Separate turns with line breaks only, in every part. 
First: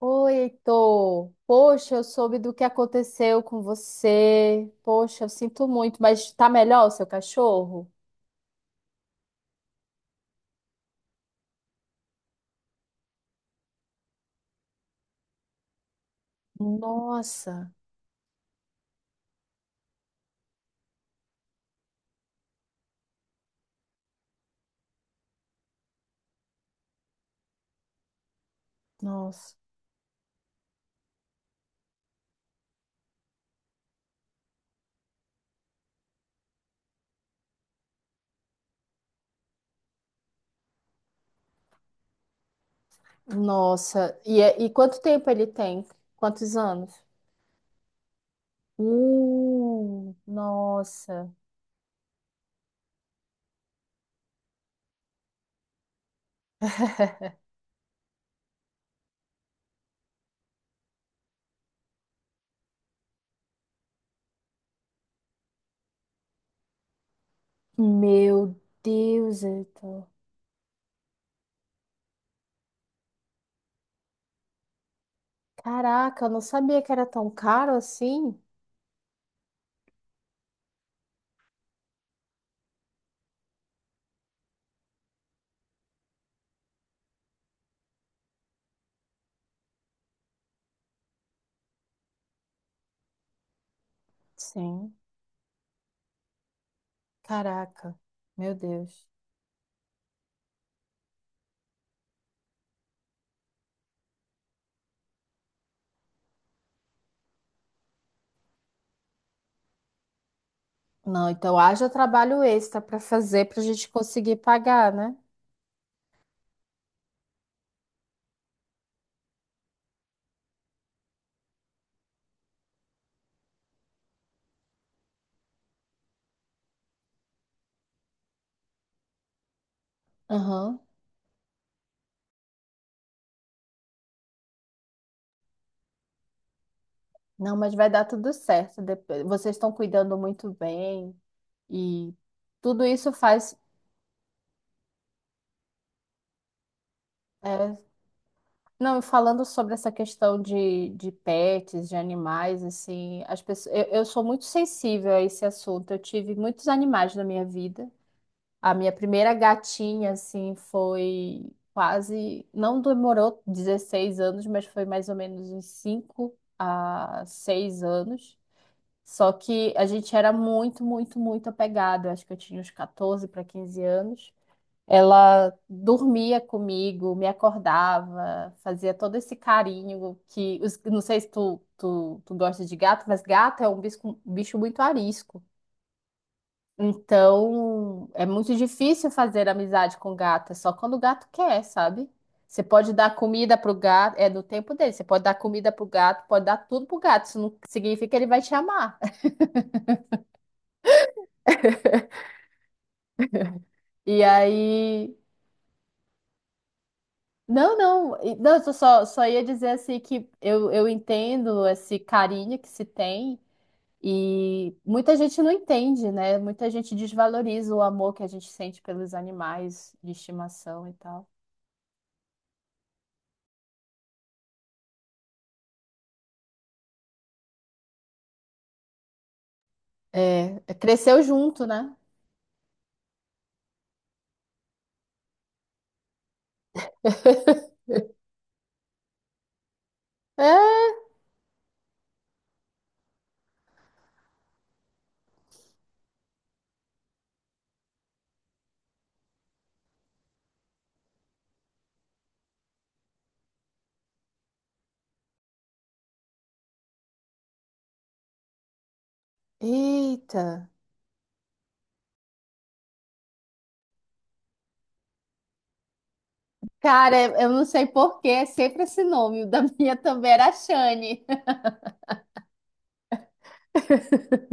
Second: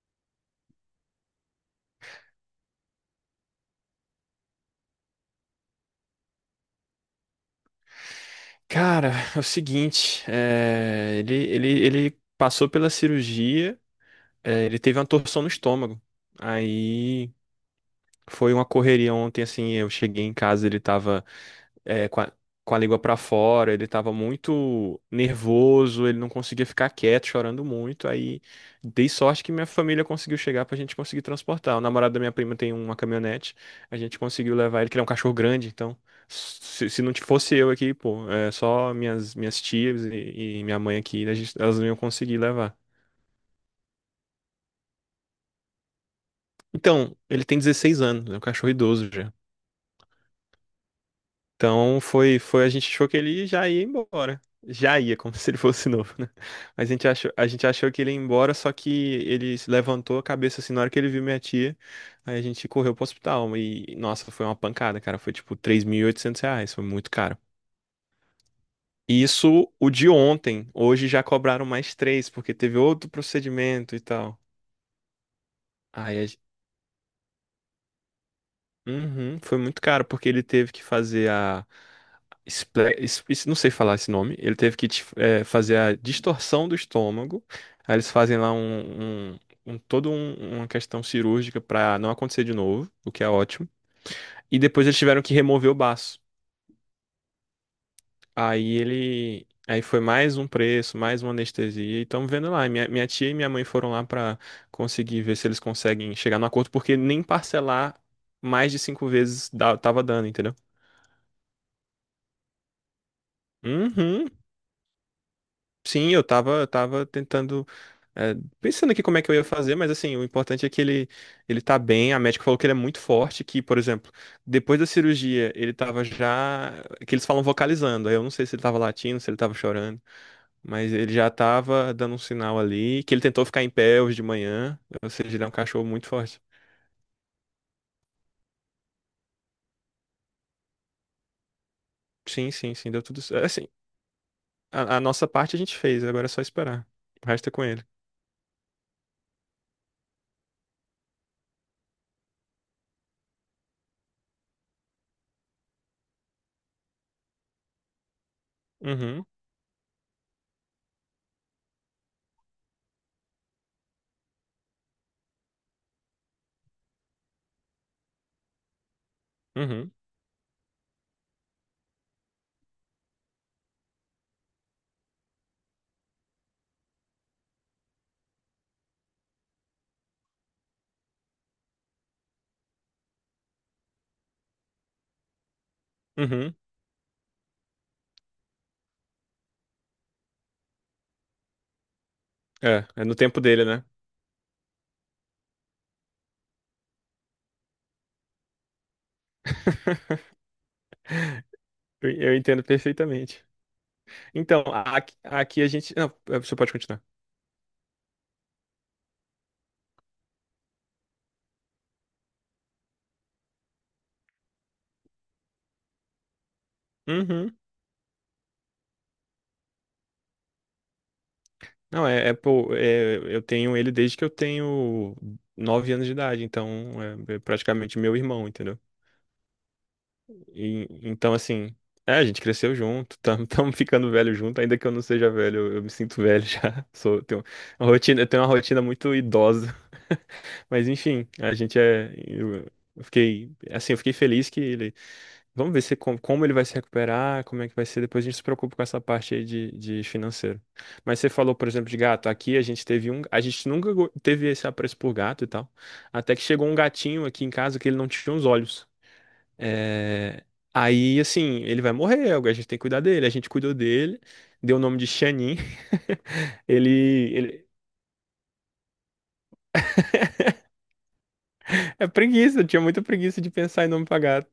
Oi, Heitor. Poxa, eu soube do que aconteceu com você. Poxa, eu sinto muito, mas tá melhor o seu cachorro?
Cara, é o seguinte, ele passou pela cirurgia, ele teve uma torção no estômago. Aí
Nossa,
foi uma correria ontem, assim, eu cheguei em casa, ele tava é, com a, com a língua pra fora, ele tava muito nervoso, ele não conseguia ficar quieto, chorando muito. Aí dei sorte que
nossa,
minha família conseguiu chegar pra gente conseguir transportar. O namorado da minha prima tem uma caminhonete, a gente conseguiu levar ele, que ele é um cachorro grande, então se não fosse eu aqui, pô, só minhas tias e minha mãe aqui, elas não iam conseguir levar.
nossa. E, e quanto tempo ele tem? Quantos anos?
Então, ele tem 16 anos, é um cachorro idoso já.
Nossa.
Então foi, a gente achou que ele já ia embora. Já ia, como se ele fosse novo, né? Mas a gente achou que ele ia embora, só que ele se levantou a cabeça assim na hora que ele viu minha tia. Aí a gente correu pro hospital. E, nossa, foi uma pancada, cara. Foi tipo R$ 3.800, foi muito caro.
Meu
E
Deus,
isso o
Heitor.
de ontem. Hoje já cobraram mais três, porque teve outro procedimento e tal. Aí
Caraca,
a
eu não sabia que era tão caro assim.
Uhum, foi muito caro, porque ele teve que fazer a. Não sei falar esse nome. Ele teve que fazer a distorção do estômago. Aí eles fazem lá uma questão cirúrgica pra não acontecer de novo, o que é ótimo. E depois
Sim.
eles tiveram que remover o baço.
Caraca, meu
Aí
Deus.
ele. Aí foi mais um preço, mais uma anestesia. E estamos vendo lá. Minha tia e minha mãe foram lá pra conseguir ver se eles conseguem chegar no acordo, porque nem parcelar mais de cinco vezes tava dando, entendeu?
Não, então haja trabalho extra para fazer para a gente
Uhum.
conseguir pagar, né?
Sim, eu tava tentando, é, pensando aqui como é que eu ia fazer, mas assim, o importante é que ele tá bem, a médica falou que ele é muito forte, que, por exemplo, depois da cirurgia, ele tava já, que eles falam vocalizando, aí eu não sei se ele tava latindo, se ele tava chorando,
Aham.
mas ele já tava dando um sinal ali, que ele tentou ficar em pé hoje de manhã, ou seja, ele é um cachorro muito forte.
Não, mas vai dar tudo certo. Vocês estão cuidando muito bem e
Sim, sim,
tudo
sim, deu
isso
tudo certo.
faz.
Assim, a nossa parte a gente fez, agora é só esperar. O resto é com
é,
ele.
Não, e falando sobre essa questão de pets, de animais, assim, as pessoas, eu sou muito sensível a esse assunto. Eu tive muitos animais na minha vida. A minha
Uhum,
primeira gatinha, assim, foi quase, não demorou 16 anos, mas foi mais ou menos uns 5 a 6 anos. Só que a
uhum,
gente era muito, muito, muito apegado. Eu acho que eu tinha uns 14 para 15 anos. Ela dormia comigo, me acordava, fazia todo esse carinho que não sei se tu gosta de gato, mas gato é um bicho muito arisco.
uhum.
Então, é muito difícil fazer amizade com gato, é só quando o gato quer, sabe? Você
É,
pode
é
dar
no tempo
comida
dele,
pro
né?
gato, é do tempo dele. Você pode dar comida pro gato, pode dar tudo pro gato. Isso não significa que ele vai te amar.
Eu entendo perfeitamente.
E
Então, a-
aí
aqui, aqui a gente. Não, você pode continuar.
Não, não, não, eu só ia dizer assim que eu entendo esse carinho que se tem e muita gente não entende, né? Muita gente
Uhum.
desvaloriza o amor que a gente sente pelos animais de estimação e tal.
Não, pô, eu tenho ele desde que eu tenho 9 anos de idade, então é praticamente meu irmão, entendeu?
É, é, cresceu
Então,
junto,
assim,
né?
a gente cresceu junto, estamos ficando velho junto, ainda que eu não seja velho, eu me sinto velho já. Tenho uma rotina, eu tenho uma rotina muito idosa.
É,
Mas enfim, a gente é. Eu fiquei. Assim, eu fiquei feliz que ele vamos ver se como ele vai se recuperar, como é que vai ser. Depois a gente se preocupa com essa parte aí de financeiro. Mas você falou, por exemplo, de gato. Aqui a gente teve um. A gente nunca teve esse apreço por gato e tal. Até que chegou um gatinho aqui em casa que ele não tinha os olhos.
eita.
É, aí, assim, ele vai morrer. A gente tem que cuidar dele. A gente cuidou dele, deu o nome de Xanin. Ele,
Cara, eu não
ele.
sei por que é sempre esse nome. O da minha também era Shane.
É preguiça, eu tinha muita preguiça de pensar em nome pra gato.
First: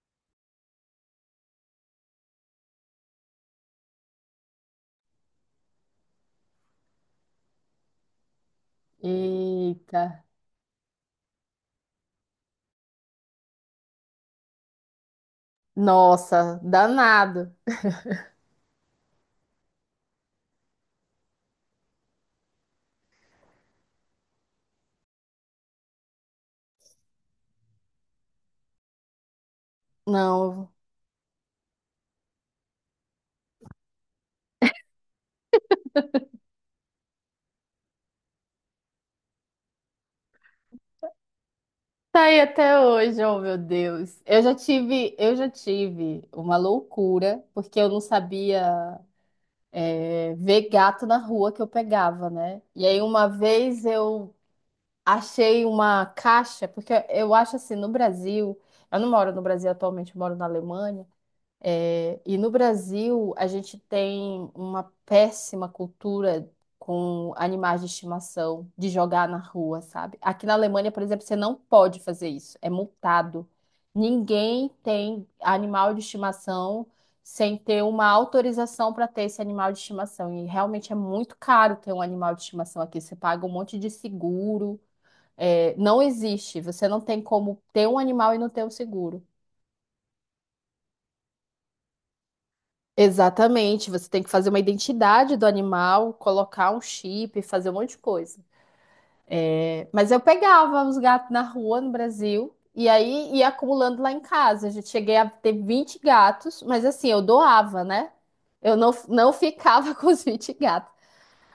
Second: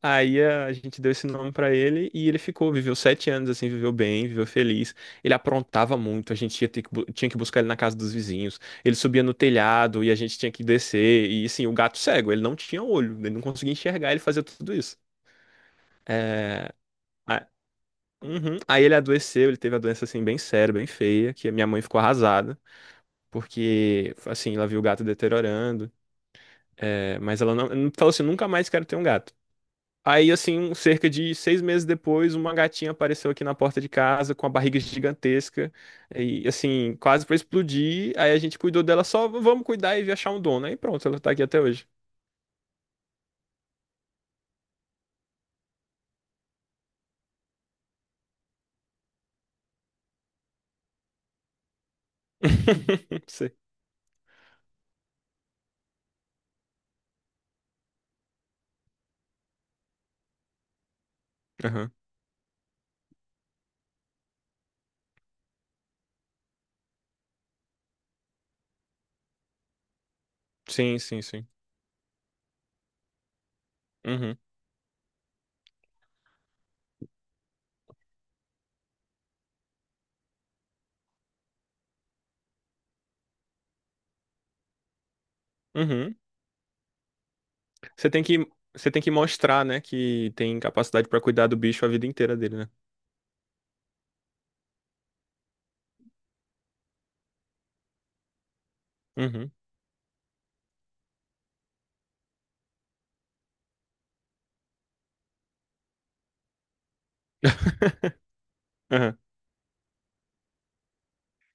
Aí a gente deu esse nome pra ele e ele ficou, viveu 7 anos assim, viveu bem, viveu feliz. Ele aprontava muito, a gente ia tinha que buscar ele na casa dos vizinhos. Ele subia no
Eita.
telhado e a gente tinha que descer. E assim, o gato cego, ele não tinha olho, ele não conseguia enxergar, ele fazia tudo isso. É,
Nossa,
a-
danado.
uhum. Aí ele adoeceu, ele teve a doença assim bem séria, bem feia, que a minha mãe ficou arrasada, porque assim, ela viu o gato deteriorando. É, mas ela não falou assim, nunca mais quero ter um gato. Aí,
Não.
assim, cerca de 6 meses depois, uma gatinha apareceu aqui na porta de casa com a barriga gigantesca e, assim, quase pra explodir. Aí a gente cuidou dela só, vamos cuidar e achar um dono. Aí pronto, ela tá aqui até hoje.
Tá aí até hoje, oh meu Deus. Eu já tive uma loucura, porque eu não sabia ver gato na rua que eu pegava, né? E aí uma
Sei.
vez eu achei uma caixa, porque eu acho assim, no Brasil, eu não moro no Brasil atualmente, eu moro na Alemanha,
Aham.
e no Brasil, a gente tem uma péssima cultura com animais de estimação, de jogar na rua, sabe? Aqui na Alemanha,
Sim,
por
sim,
exemplo, você
sim.
não pode fazer isso, é multado.
Uhum.
Ninguém tem animal de estimação sem ter uma autorização para ter esse animal de estimação. E realmente é muito caro ter um animal de estimação aqui. Você paga um monte de seguro. É, não
Uhum.
existe. Você não tem como ter um
Você tem
animal e
que,
não ter um
você tem que
seguro.
mostrar, né, que tem capacidade pra cuidar do bicho a vida inteira dele, né?
Exatamente, você tem que fazer uma identidade do animal, colocar um chip, fazer um monte de coisa.
Uhum.
É. Mas eu pegava os gatos na rua no Brasil e aí ia acumulando lá em casa. Eu já cheguei a ter 20 gatos, mas assim, eu doava, né? Eu não,
Aham.
não ficava com os 20 gatos,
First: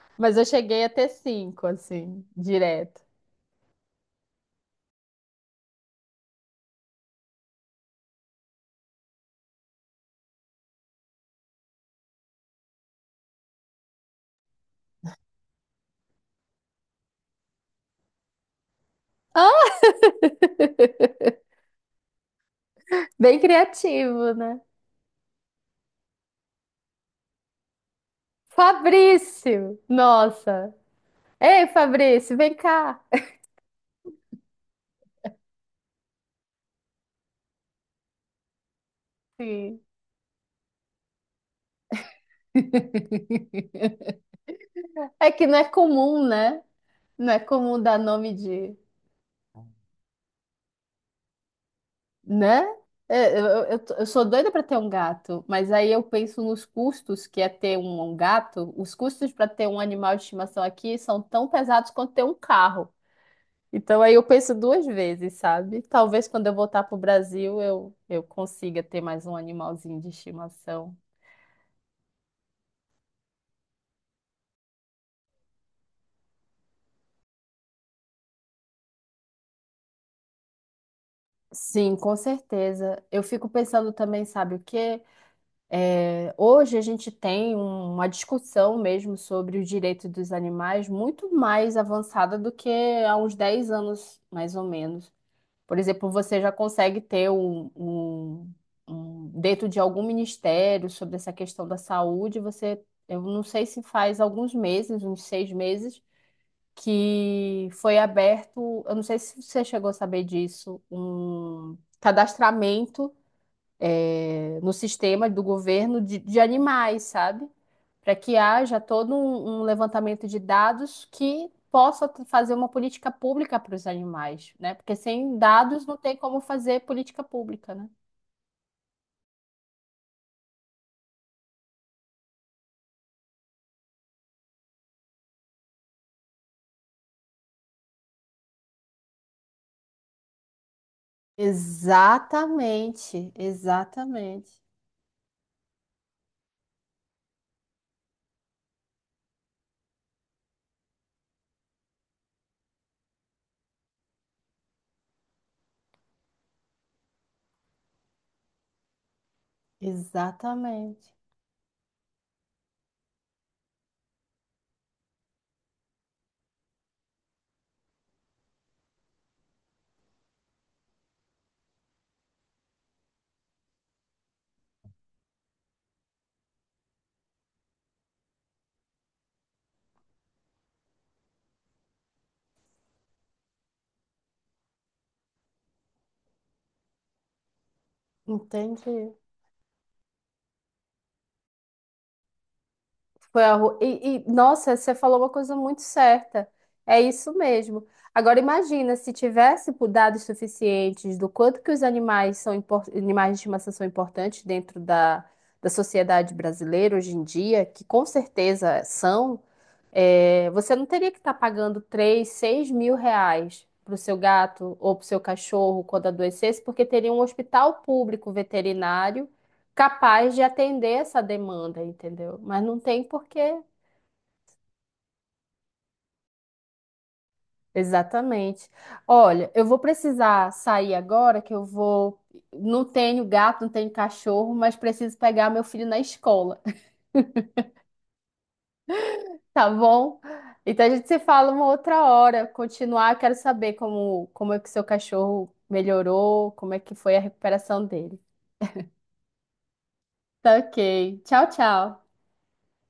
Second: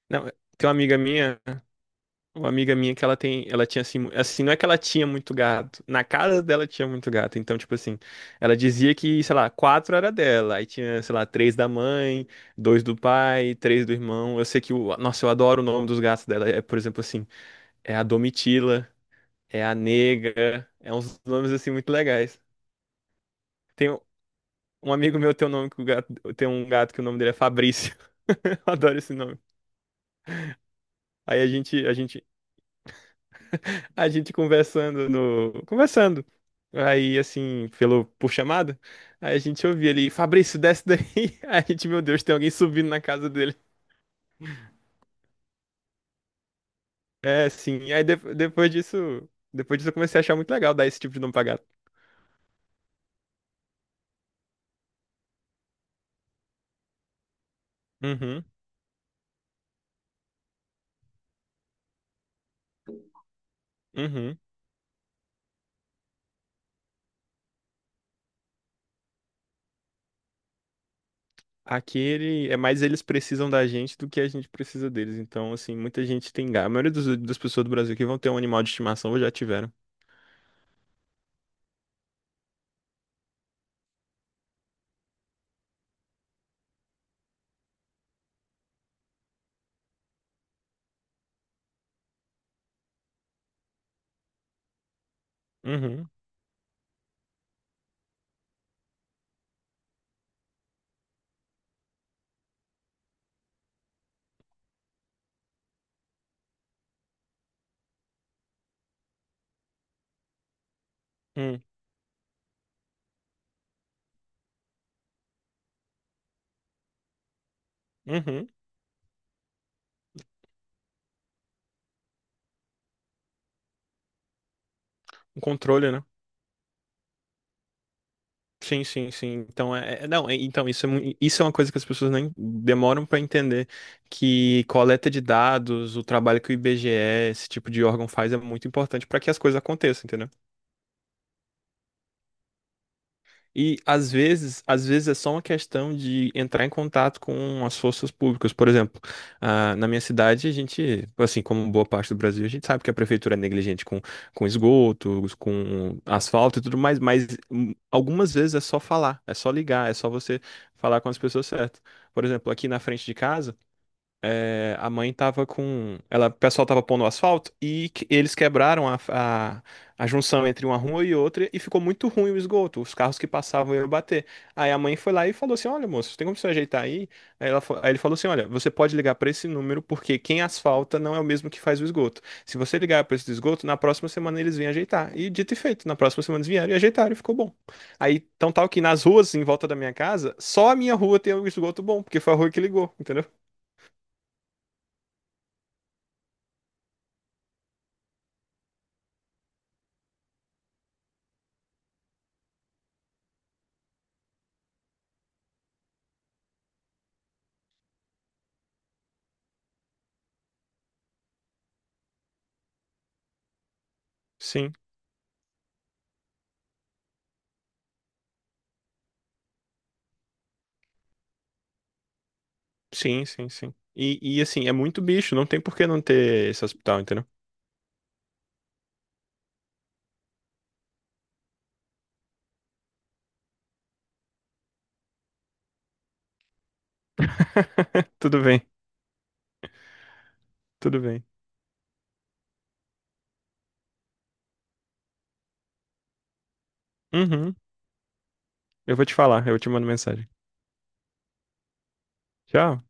Não,
mas eu
tem uma
cheguei a
amiga
ter
minha.
cinco assim,
Uma amiga minha
direto.
que ela tem, ela tinha assim, assim, não é que ela tinha muito gato, na casa dela tinha muito gato, então, tipo assim, ela dizia que, sei lá, quatro era dela, aí tinha, sei lá, três da mãe, dois do pai, três do irmão, eu sei que, o, nossa, eu adoro o nome dos gatos dela, por exemplo, assim, é a Domitila, é
Ah,
a Negra, é uns nomes, assim, muito legais.
bem
Tem um
criativo, né?
um amigo meu tem um gato que o nome dele é Fabrício, eu adoro esse nome.
Fabrício! Nossa!
Aí a
Ei,
gente, a gente
Fabrício, vem cá!
A gente conversando no. Conversando. Aí, assim, por chamada. Aí a gente
Sim.
ouvia ele, Fabrício, desce daí. Aí a gente, meu Deus, tem alguém subindo na casa dele.
É que não é comum, né? Não é
É,
comum
sim.
dar
Aí de-
nome
depois
de,
disso. Depois disso eu comecei a achar muito legal dar esse tipo de nome pra gato.
né? Eu sou doida para ter um gato, mas aí eu penso nos custos que é ter um
Uhum,
gato. Os custos para ter um animal de estimação aqui são tão pesados quanto ter um carro. Então aí eu
uhum.
penso duas vezes, sabe? Talvez quando eu voltar pro Brasil eu consiga ter mais um animalzinho de estimação.
Aqui ele, é mais eles precisam da gente do que a gente precisa deles. Então, assim, muita gente tem gato. A maioria das pessoas do Brasil que vão ter um animal de estimação ou já tiveram.
Sim, com certeza. Eu fico pensando também, sabe o quê? Hoje a gente tem uma discussão mesmo sobre o direito dos animais muito mais avançada do que há uns 10 anos, mais ou menos. Por exemplo,
Uhum,
você já consegue ter dentro de algum ministério sobre essa questão da saúde, você, eu não sei se faz alguns meses, uns 6 meses, que foi aberto, eu não sei se você chegou a saber disso,
uhum,
um cadastramento no sistema do governo de animais, sabe? Para que
uhum.
haja todo um levantamento de dados que possa fazer uma política pública para os animais, né? Porque sem
Um
dados
controle,
não
né?
tem como fazer política pública, né?
Sim, sim, sim. Então, não, então isso é, isso é uma coisa que as pessoas nem demoram para entender que coleta de dados, o trabalho que o IBGE, esse tipo de órgão faz é muito importante para que as coisas aconteçam, entendeu?
Exatamente,
E às
exatamente,
vezes, às vezes é só uma questão de entrar em contato com as forças públicas. Por exemplo, ah, na minha cidade, a gente, assim como boa parte do Brasil, a gente sabe que a prefeitura é negligente com esgoto, com asfalto e tudo mais, mas algumas vezes é só falar, é só ligar, é só você falar com
exatamente.
as pessoas certas. Por exemplo, aqui na frente de casa a mãe tava com. O pessoal tava pondo asfalto e eles quebraram a junção entre uma rua e outra e ficou muito ruim o esgoto. Os carros que passavam iam bater. Aí a mãe foi lá e falou assim: Olha, moço, tem como você ajeitar aí? Aí, ele falou assim: Olha, você pode ligar pra esse número porque quem asfalta não é o mesmo que faz o esgoto. Se você ligar pra esse do esgoto, na próxima semana eles vêm ajeitar. E dito e feito, na próxima semana eles vieram e ajeitaram e ficou bom. Aí, então tal que nas
Entendi.
ruas em volta da minha casa, só a minha rua tem o esgoto bom, porque foi a rua que ligou, entendeu?
Foi a rua. E, nossa, você falou uma coisa muito certa. É isso mesmo. Agora imagina se tivesse por dados suficientes do quanto que os animais são animais de estimação são importantes dentro da sociedade brasileira hoje em dia, que com certeza são, você não teria que estar pagando 3 6 mil reais para o seu
Sim.
gato ou para o seu cachorro quando adoecesse, porque teria um hospital público veterinário capaz de atender essa demanda, entendeu? Mas não tem
Sim, sim,
porque.
sim. E assim, é muito bicho, não tem por que não ter esse hospital, entendeu?
Exatamente. Olha, eu vou precisar sair agora, que eu vou. Não tenho gato, não tenho cachorro, mas preciso pegar meu filho na escola,
Tudo bem,
tá bom? Então a
tudo
gente se
bem.
fala uma outra hora. Continuar, quero saber como é que seu cachorro melhorou, como é que foi a
Uhum,
recuperação dele.
eu vou te falar, eu te mando mensagem.
Tá ok. Tchau, tchau.
Tchau.